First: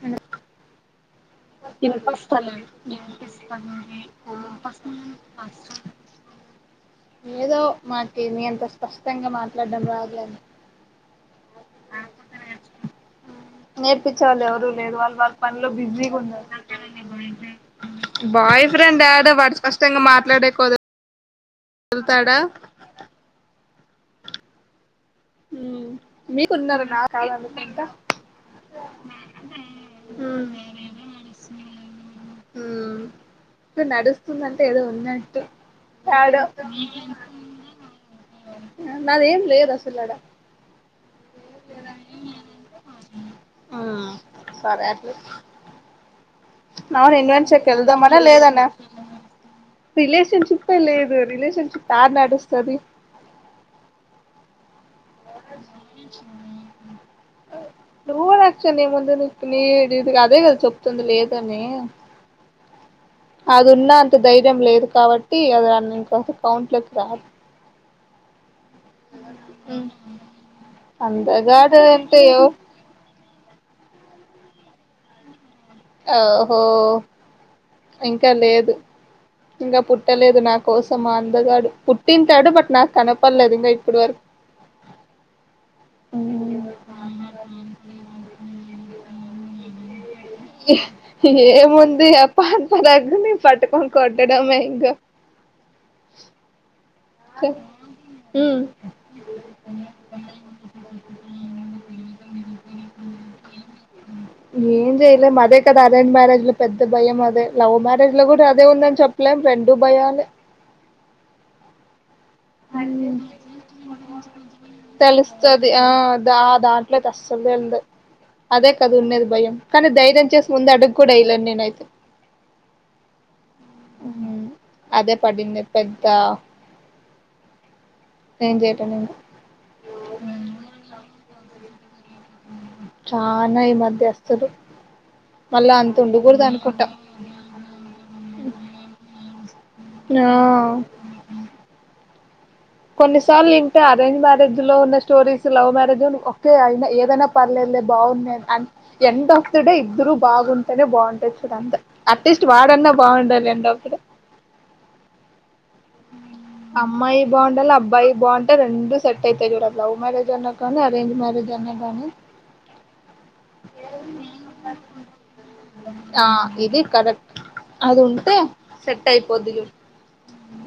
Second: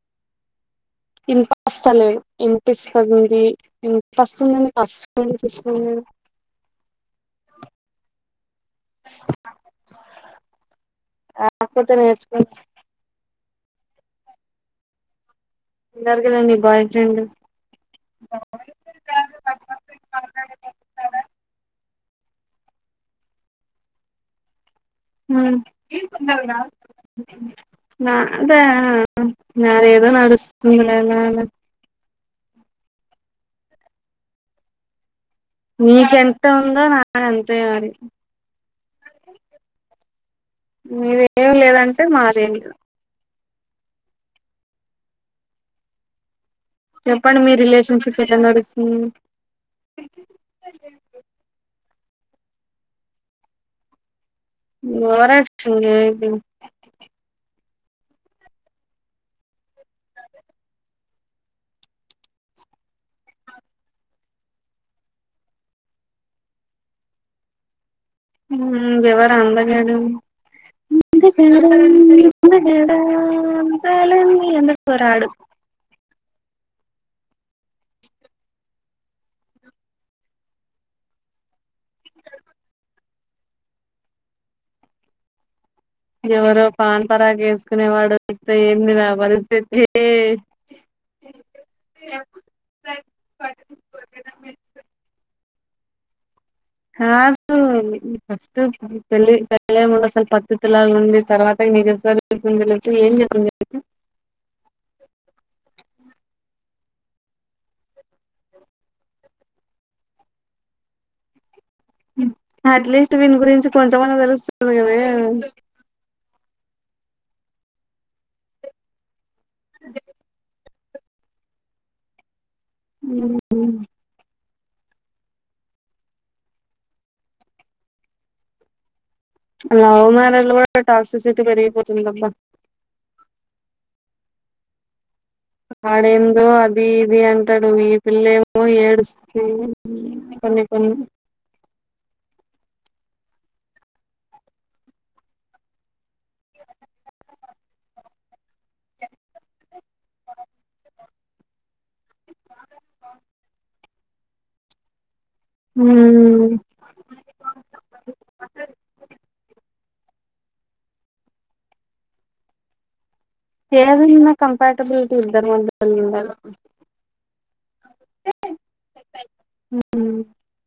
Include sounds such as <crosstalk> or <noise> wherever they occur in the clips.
Hello ఇనిపస్తలేదు ఇనిపిస్తుంది ఇనిపస్తుందని ఫస్ట్ నుంచి ఇస్తుంది ఏదో మాకు మీ అంత స్పష్టంగా మాట్లాడడం రద్దుగానీ కాకపోతే నేర్చుకుంటున్నారు నేర్పిచ్చే వాళ్ళు ఎవరు లేరు వాళ్ళ వాళ్ళ పనులో బిజీగా కదా ఉన్నారు నీ బాయ్ ఫ్రెండ్ బాయ్ ఫ్రెండ్ యాడు వాడు స్పష్టంగా మాట్లాడేకోద్ వెళ్తాడా మ్మ్ హూ మీకున్నారు నాకు కాదనుకుంటా అదా నాది ఏదో మ్మ్ నడుస్తుంది లే అలా అలా హు ఇప్పుడు నడుస్తుందంటే ఏదో ఉన్నట్టు యాడో నీకెంత ఉందో నాకు ఎంత మరి నాదేం లేదు అసలు అడ మీరేమి లేదంటే మాదేం లేదు ఆ సరే అట్ల అయితే అవును చెప్పండి మీ రిలేషన్షిప్ ఎన్వంషాకెల్దామనా ఎట్లా లేదనా నడుస్తుంది రిలేషన్షిప్ ఏ లేదు రిలేషన్షిప్ తార్ నడుస్తది ఓవర్ యాక్షన్ చెయకు ఓవర్ యాక్షన్ ఏం ముందు నీ నీ ఇది నిక్ అదే కదా చెప్తుంది లేదని అది ఉన్న అంత ధైర్యం లేదు కాబట్టి అది ఇంక కౌంట్లెస్ ఎవరు ఆ అందగాడు అందగాడ అందగాడు అంటే ఎవరు అందగాడ అందాలన్నీ అందు కోరా ఆడు ఓహో ఇంకా లేదు ఇంకా పుట్టలేదు నా కోసం మా అందగాడు పుట్టింటాడు బట్ నాక్ కనపడలేదు ఇంకా ఇప్పుడు వరకు ఎవరో పాన్ పారక్ వేసుకునే వాడు వస్తె ఏంది నా పరిస్తితి స్థితి ఏ ముంది ఆ పాన్ పారక్ ని పట్టుకొని కొట్టడంమే ఇంకా కాదు ఫస్ట్ ఉమ్ పెళ్లయ్యే ముందు పత్తితి లాగా ఉండి తర్వాత నిజ స్వరూపం తెలిస్తే ఏం చేస్తాం చెప్పు ఏం చేయలేం అదే కదా అరేంజ్ మ్యారేజ్ లో పెద్ద భయం అదే లవ్ మ్యారేజ్ లో కూడా అదే ఉందని చెప్పలేం రెండు భయాలే అట్లీస్ట్ వీని గురించి కొంచెమన్నా తెలుస్తుంది కదా తెలుస్తది ఆ ఆ దనీ దీంట్లో అసలు తేలదు అదే కద ఉండేది భయం కానీ ధైర్యం చేసి ముందు అడుగు కూడా వెయలేను నేనైతే మ్మ్ అదే పడింది పెద్ద ఏ చేటా నేను లవ్ మ్యారేజ్ లో కూడా టాక్సిసిటీ పెరిగిపోతుంది అబ్బా చానా ఈమధ్య అసలు వాడేందో అది అనుకుంటా ఇది అంటాడు ఈ పిల్ల ఏమో ఏడుస్త కొన్ని ఆ కొన్ని కొన్నిసార్లు ఇంటే అరేంజ్ మ్యారేజ్ లో ఉన్న స్టోరీస్ లవ్ మ్యారేజ్ కే అయినా ఏదైనా పర్లేదులే బాగున్నాయి ఎండ్ ఆఫ్ ద డే ఇద్దరు బాగుంటేనే బాగుంటది చద అంతా అట్లీస్ట్ వాడన్నా బాగుండాలి ఎండ్ ఆఫ్ ద డే మ్మ్ అమ్మాయి బాగుండాలి అబ్బాయి బాగుంటే రెండు సెట్ అయితా చూడ లవ్ మ్యారేజ్ అన్నా కానీ అరేంజ్ మ్యారేజ్ అన్నా కానీ ఏదన్న కంపారిటబిలిటీ ఇద్దరి మధ్య ఆ ఉండాలి ఇది కరెక్ట్ అది ఉంటే సెట్ అయిపోది చూడు ఉమ్.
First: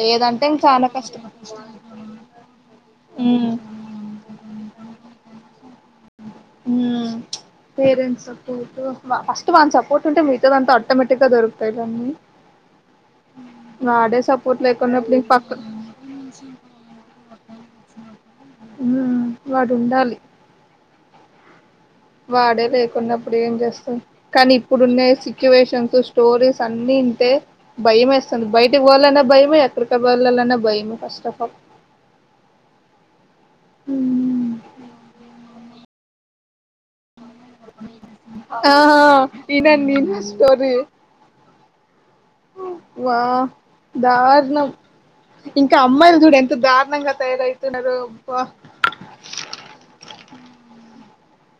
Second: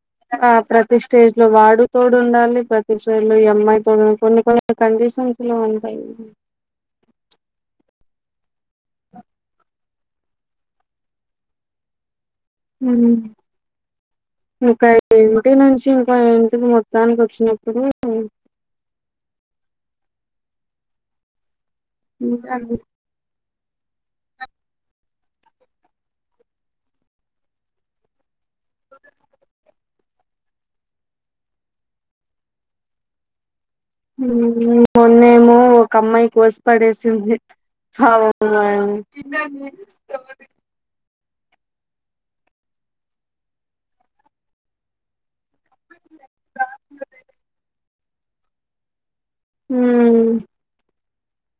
లేదంటే ఇంకా చాలా కష్టం ఇలా వాడు తోడు ఉండాలి ప్రతి స్టేజ్ లో ఈ ఉమ్ అమ్మాయి తోడు కొన్ని కొన్ని కండిషన్స్ లో ఉంటాయి parents support first van support ఉంటే మితదంత ఆటోమేటిక్గా దొరుకుతాయిలె అన్నీ మ్మ్ సపోర్ట్ ఇంక లేకున్నప్పుడు పక్క ఇంటి నుంచి ఇంక ఇంటికి మొత్తానికి వచ్చినప్పుడు ఉమ్ వాడు ఉండాలి వాడే ఉమ్, లేకున్నప్పుడు ఏం చేస్త కానీ ఇప్పుడునే సిచ్యువేషన్స్ స్టోరీస్ అన్ని ఇంటే భయమేస్ అస్సలు బయటికి పోవళ్ల భయమే ఎక్క వెళ్ళానన భయమే ఫస్టిఫుల్ మొన్నేమో ఒక అమ్మాయి కోస పడేసింధీ ఆ ఇనండి ఇన స్టోరీ వా దారుణం ఇంకా అమ్మాయిలు చూడు ఎంత దారుణంగా తయారవుతున్నారు అబ్బా మ్మ్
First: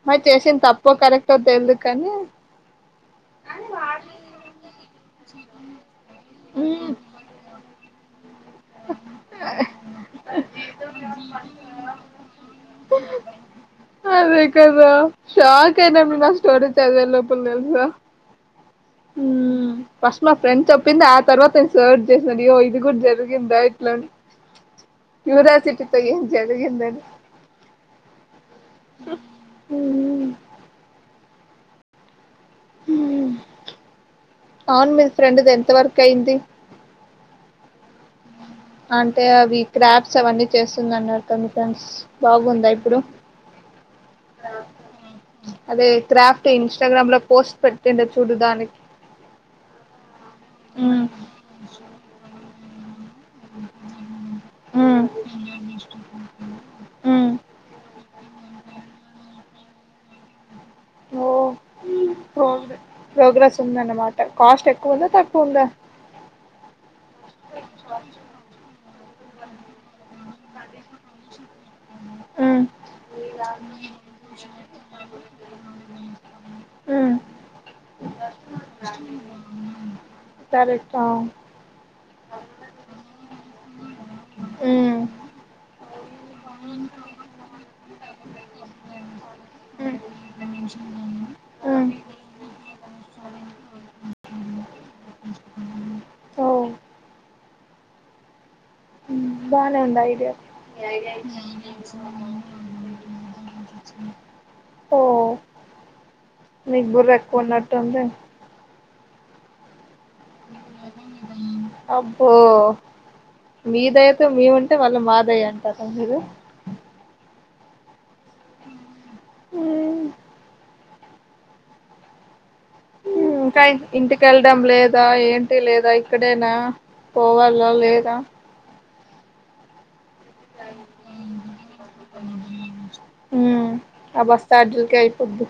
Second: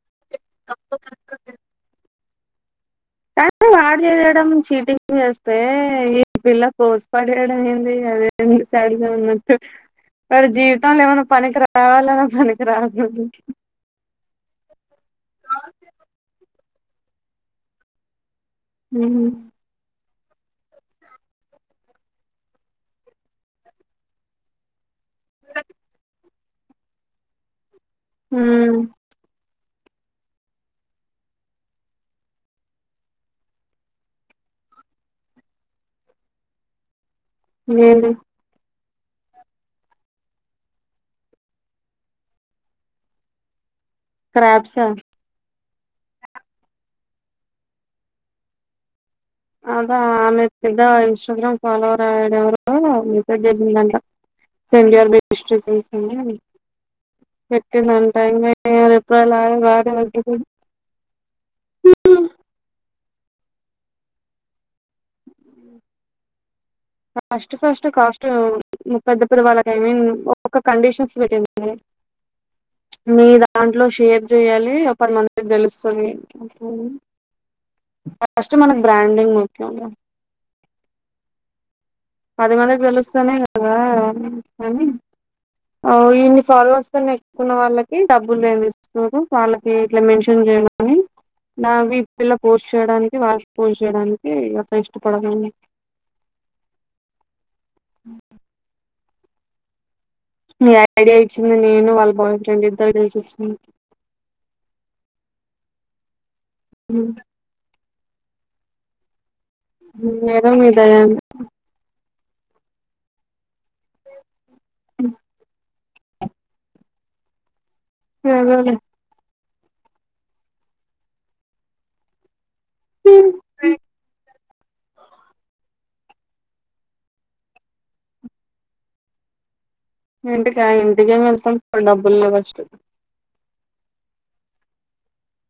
మరి చేసింది తప్పో కరెక్టో తెల్దు కానీ అంటే వాడు చేయడం చీటింగ్ చేస్తే ఈ పిల్ల ఉమ్ కోసి పడేయడం ఏంది అదే సరిగా ఉన్నట్టు వాడు జీవితంలో ఏమన్నా పనికి రావాలన్నా పనికి రాకూడ అదే కదా షాక్ అయినం మేమ ఆ స్టోరీ సదలోపల తెలుసా ఉ ఫస్ట్ మా ఫ్రెండ్ చెప్పింది ఆ తర్వాత నేను సర్వ్ చేస్నా గియో ఇది కూడా జరిగి ఇగా డై ట్ల క్యూరియాసిటీతో ఏం జదిగిందని హమ్ హమ్ అవును మీ ఫ్రెండ్ది ఎంత వర్క్ అయింది నివేంజయు అంటే అవి క్రాప్స్ అవన్నీ చేస్తుంది అన్నారు కద మీ ఫ్రెండ్స్ బాగుందా ఇప్పుడు క్రాబ్స్ ఆ అదే క్రాఫ్ట్ ఇన్స్టాగ్రామ్ లో పోస్ట్ పెట్టిందే చూడు దానికి అదా ఆమె తిద ఇన్స్టగ్రామ్ ఫాలోవర్ ఆవిడేవరో అవున అబ్లు <unintelligible> సంగారు బే <inaudible> టైమైతే ఎప్పు డేలాగా గాడే పలుకుతాడు ఓ ప్రోగ్ర ప్రోగ్రెస్ ఉందన్నమాట cost a cost first cost పెద్ద వాళ్ళకి ఐ మీన్ ఒక కండిషన్స్ పెట్టినా ఉమ్, మీ దాంట్లో షేర్ చేయాలి ఒక పది మందికి తెలుస్తుంది ఉమ్, ఫస్ట్ మనకు బ్రాండింగ్ ముఖ్యంగా సరే చావు పది మందికి తెలుస్తనే కదా ఆ ఎన్నయినై అన్నైనై ఉమ్ ఆ ఇన్ని ఫాలోవర్స్ కన్నా ఎక్కువ ఉన్న వాళ్ళకి డబ్బులుఏమి ఇస్తున్నారు వాళ్ళకి ఇట్లా ఉమ్, మెన్షన్ చేయమని ఉమ్. నవ్విపిల్ల పోస్ట్ చేయడానికి వాటి పూజ చేయడానికి ఈ అక్క ఇష్టపడదు ఓ ఉహు బానే ఉండాయి ఐడియా ఇచ్చింది నేను వాళ్ళ బాయ్ ఫ్రెండ్ ఇద్దరు కలిసి ఇచ్చింది ఓ మీకు బుర్ర ఎక్కువ ఉన్నట్టుంది ఎదో మీ దయ ఓ మీ దయతో మేము వుం అంటే వాళ్ళ మా దయ అంటర మీరు సరేలే హ్మ్ హ్మ్ ఇంకా ఇంటికెల్ వుండడం లేదా ఏంటి లేదా ఇక్కడేనా పోవల్ల లేదా ఇంటికా ఇంటికే వెళ్తాం డబ్బులు లేవు ఫస్ట్ ఉమ్ ఆ బస్ ఛార్జిలకే అయిపోద్ధి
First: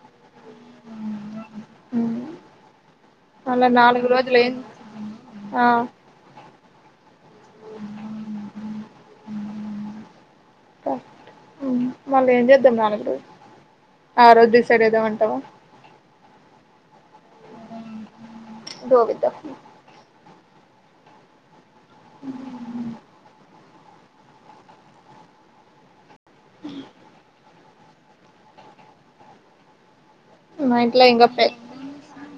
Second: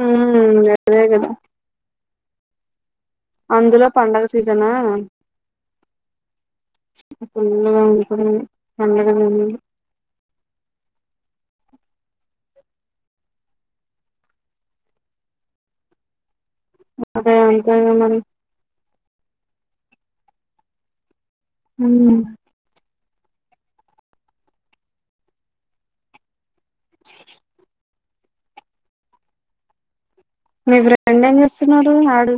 హ్మ్ అదే కదా హ్మ్ అందులో పండగ సీజనా ఆ ఫుల్ గా వుంటున్నాయి పండగ <unintelligible> హ్మ్ మళ్ళీ ఏం చేద్దాం నాలుగు రోజులు ఆ రోజు డిసైడ్ అయిదామంటావా అదే అంతేగా మరి దోవుద్ద హ్మ్ అ మీ మా ఫ్రెండ్ ఏం చేస్తున్నాడు వాడు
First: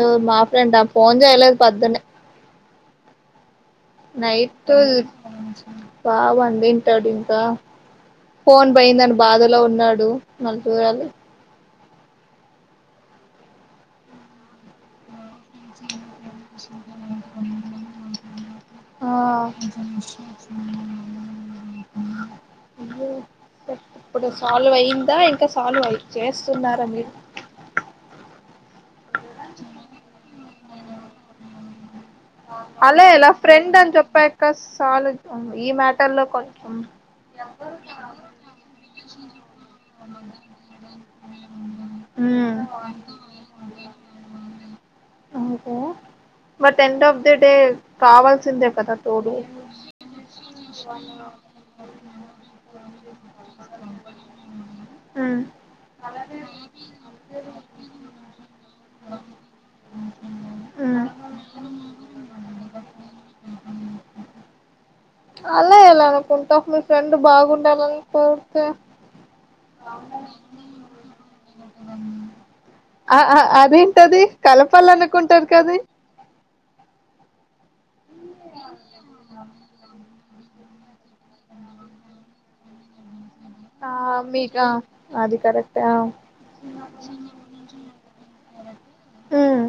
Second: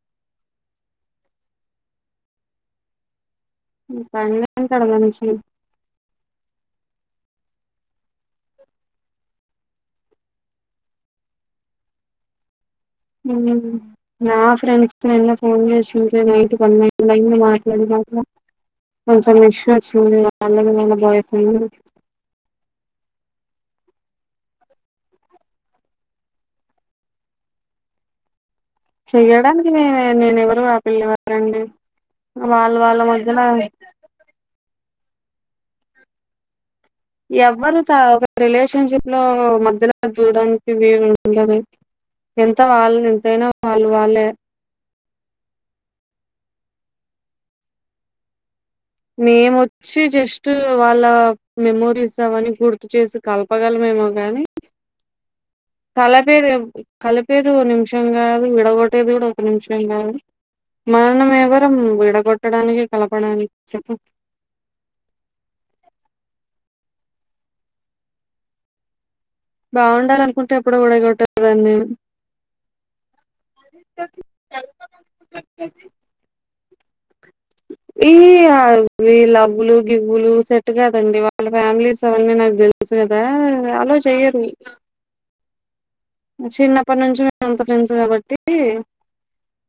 ఓ మా ఫ్రెండా ఫోన్ చెయ్యలేదు పద్దునే నైట్ పడుంటాడు మంచి బాగా పండింది ట్టాడు ఇంకా ఫోన్ పోయిందని బాధలో ఉన్నాడు మరి చూడాలి హ్మ్ నా ఫ్రెండ్స్ తో ఫోన్ చేస్తుంటే నైట్ పన్నెండు అయ్యింది మాట్లాడినక కొంచెం ఆ ఇష్యూ వచ్చింది వాళ్ళకి వాళ్ళ బాయ్ ఫ్రెండ్ ఇప్పుడు సాల్వ్ అయిందా ఇంకా సాల్వ్ అయి చేస్తున్నారా మీరు చెయ్యడానికి నేన నేను ఎవరు ఆ పిల్ల ఎవరు ఎవరండి వాళ్ళ వాళ్ళ అలా ఎలా మధ్యలో ఫ్రెండ్ అని చొప్పక్క సాల ఈ మ్యాటర్ లో కొంచం ఎవ్వరు త ఒక రిలేషన్షిప్ లో మధ్యలో దూరడానికి వీలుఉండదు ఎంత ఉమ్ వాళ్ళ ఎంతైనా వాళ్ళు వాళ్ళే అంతే ఎండ్ ఆఫ్ ది డే కావాల్సిందే కదా తోడు మేమోచ్చి జస్ టు వాళ్ళ మెమోరీస్ అవన్న గుర్తు చేసి కలపగలమేమో గాని ఉమ్ కలపేది కలిపేది ఓ నిమిషం కాదు విడగొట్టేది కూడా ఒక నిమిషం కాదు ఉమ్ మనం ఎవరం విడగొట్టడానికి కలపడానికి చెప్పు అలా ఎలా అనుకుంటావ్ మీ ఫ్రెండ్ బాగుండాలని కొరితే బావుండాలనుకుంటే ఎప్పుడు విడగొట్టేదాన్ని ఆ ఆ అదేంటది కలపాలనుకుంటారు కది నేను. ఈ ఈ కాదు ఈ లవ్ లు గివ్ బ్లూ సెట్ కాదండి వాళ్ళ ఫ్యామిలీస్ అవన్నీ నాకు దేలుసు గాద బ్యావ్ ఆ అలో చేయరు మీకా అది కరెక్టే ఆ చిన్నప్పటి నుంచి మేమంతా ఫ్రెండ్స్ కాబట్టి ఉమ్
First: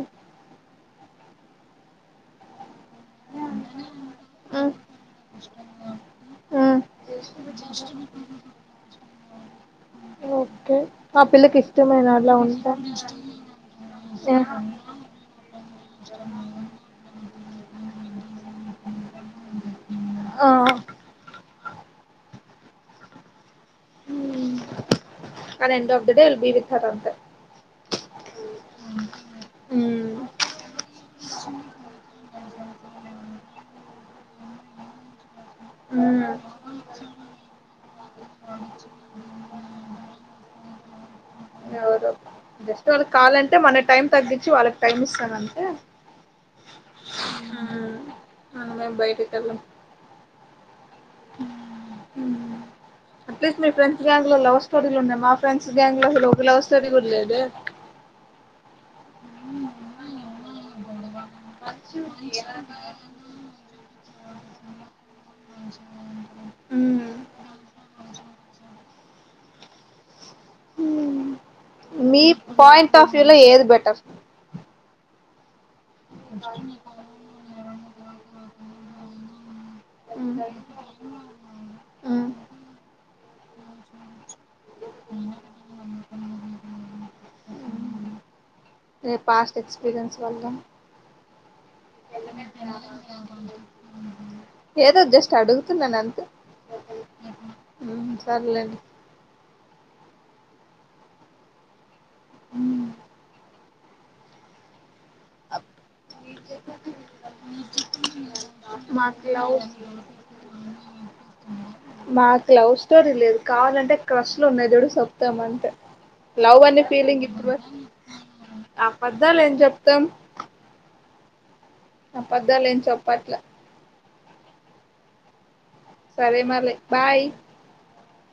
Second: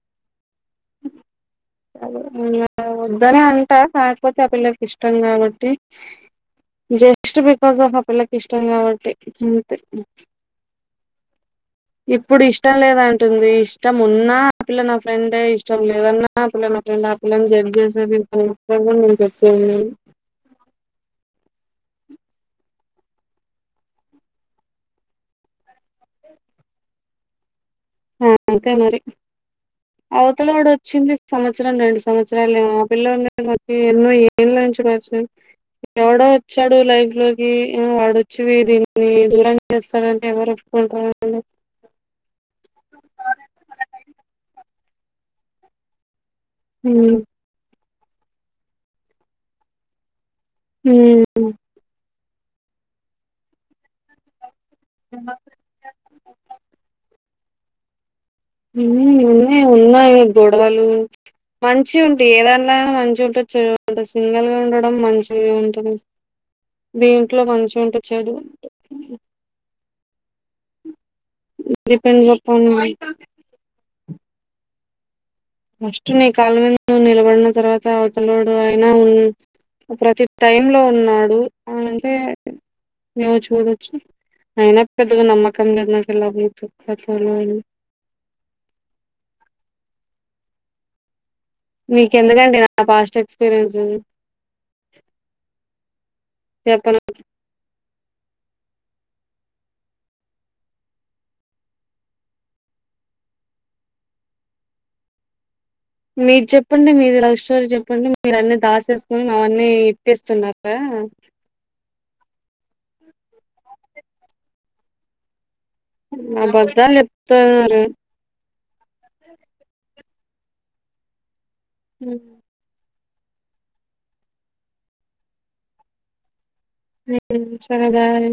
<unintelligible> వద్దనే అంట కాకపోతే ఆ ఉమ్ పిల్లకి ఇష్టం కాబట్టి ఉమ్ జస్ట్ బికాస్ ఆఫ్ ఆ పిల్లకి ఇష్టం కాబట్టి అంతే ఓకే ఆ పిల్లకి ఇష్టమేనా అట్లా ఇప్పుడు ఉంటా ఇష్టం లేదు అంటుంది ఇష్టం ఉన్నా ఆ పిల్ల నా ఫ్రెండే ఇష్టం లేదన్నా ఆ పిల్ల నా ఫ్రెండ్ <unintelligible> ఆ హ ఆ end of the day Al be with her అంతె ఆ అంతే మరి మ్మ్ అవతల వాడు వచ్చింది. సంవత్సరం రెండు సంవత్సరాలు ఆ పిల్లన్నీ మరీ ఎన్నో ఎందులో నుంచి కావచ్చు ఎవడో వచ్చాడు లైఫ్ లోకి ఉ వాడొచ్చివి వీడిని దీన్ని దూరం చేస్తాడంటే ఎవరు నాకు రాధులే జస్ట్ వాళ్ళకి కావాలంటే మన టైం తగ్గించి వాళ్ళకి టైం ఇస్తానంటే హు హ్ అందరం బయటికెళ్ళం హు హ్ అట్లీస్ మీ ఫ్రెండ్స్ గ్యాంగ్స్ లవర్స్ స్టోరీ లు ఉన్నాయి. మా ఫెండ్స్ గ్యాంగ్ లో కూడా ఒక లవ్ స్టోరీ కూడా లేదే ఉంది. ఉన్నాయి ఉన్నాయి గొడవలు మంచి ఉండి. ఏదా న్న మంచి ఉంటే చెడు ఉంటది. సింగిల్ గా ఉండడం మంచిగా ఉంటది. మ్మ్ దీంట్లో మంచి ఉంటది చెడు ఉంటది ఇ మీ depends upon point of view లో ఏది బెటర్ ఫస్ట్ నీ కాల్ల మీద నువ్వు నిలబడిన తర్వాత అవతలోడు అయినా ఉ ప్రతి టైమ్ లో ఉన్నాడు. అనంటే నువు చూడచ్చు అయినా పెద్దగా నమ్మకం లేదు. నాకు వెళ్ళ <unintelligible> మీ పాస్ట్ ఎక్స్పీరియన్స్ లల్ల మీకేందుకండి నా పాస్ట్ ఎక్స్పీరియన్స్ ఏదో జస్ట్ అడుగుతున్నాను అంతే చెప్పను సర్లేండి హ్ మీరు చెప్పండి మీది లవ్ స్టోరీ చెప్పండి. మీరు అన్నీ మాకు దాసేసుకుని లవ్ అవన్నీ ఇప్పేస్తున్నారూ కదా మాకు లవ్ స్టోరీ లేదు కావాలంటే క్రష్లు ఉన్నాయి మీ దడు చెప్తాం అంటే ఆబద్దాలు చెప్తున్నారు ఆబద్దాలు ఏం చెప్తాం హ్మ్. అబద్ధలు ఏం చెప్ పట్లే సరే మారీ బాయ్ హ్మ్. సరే బాయ్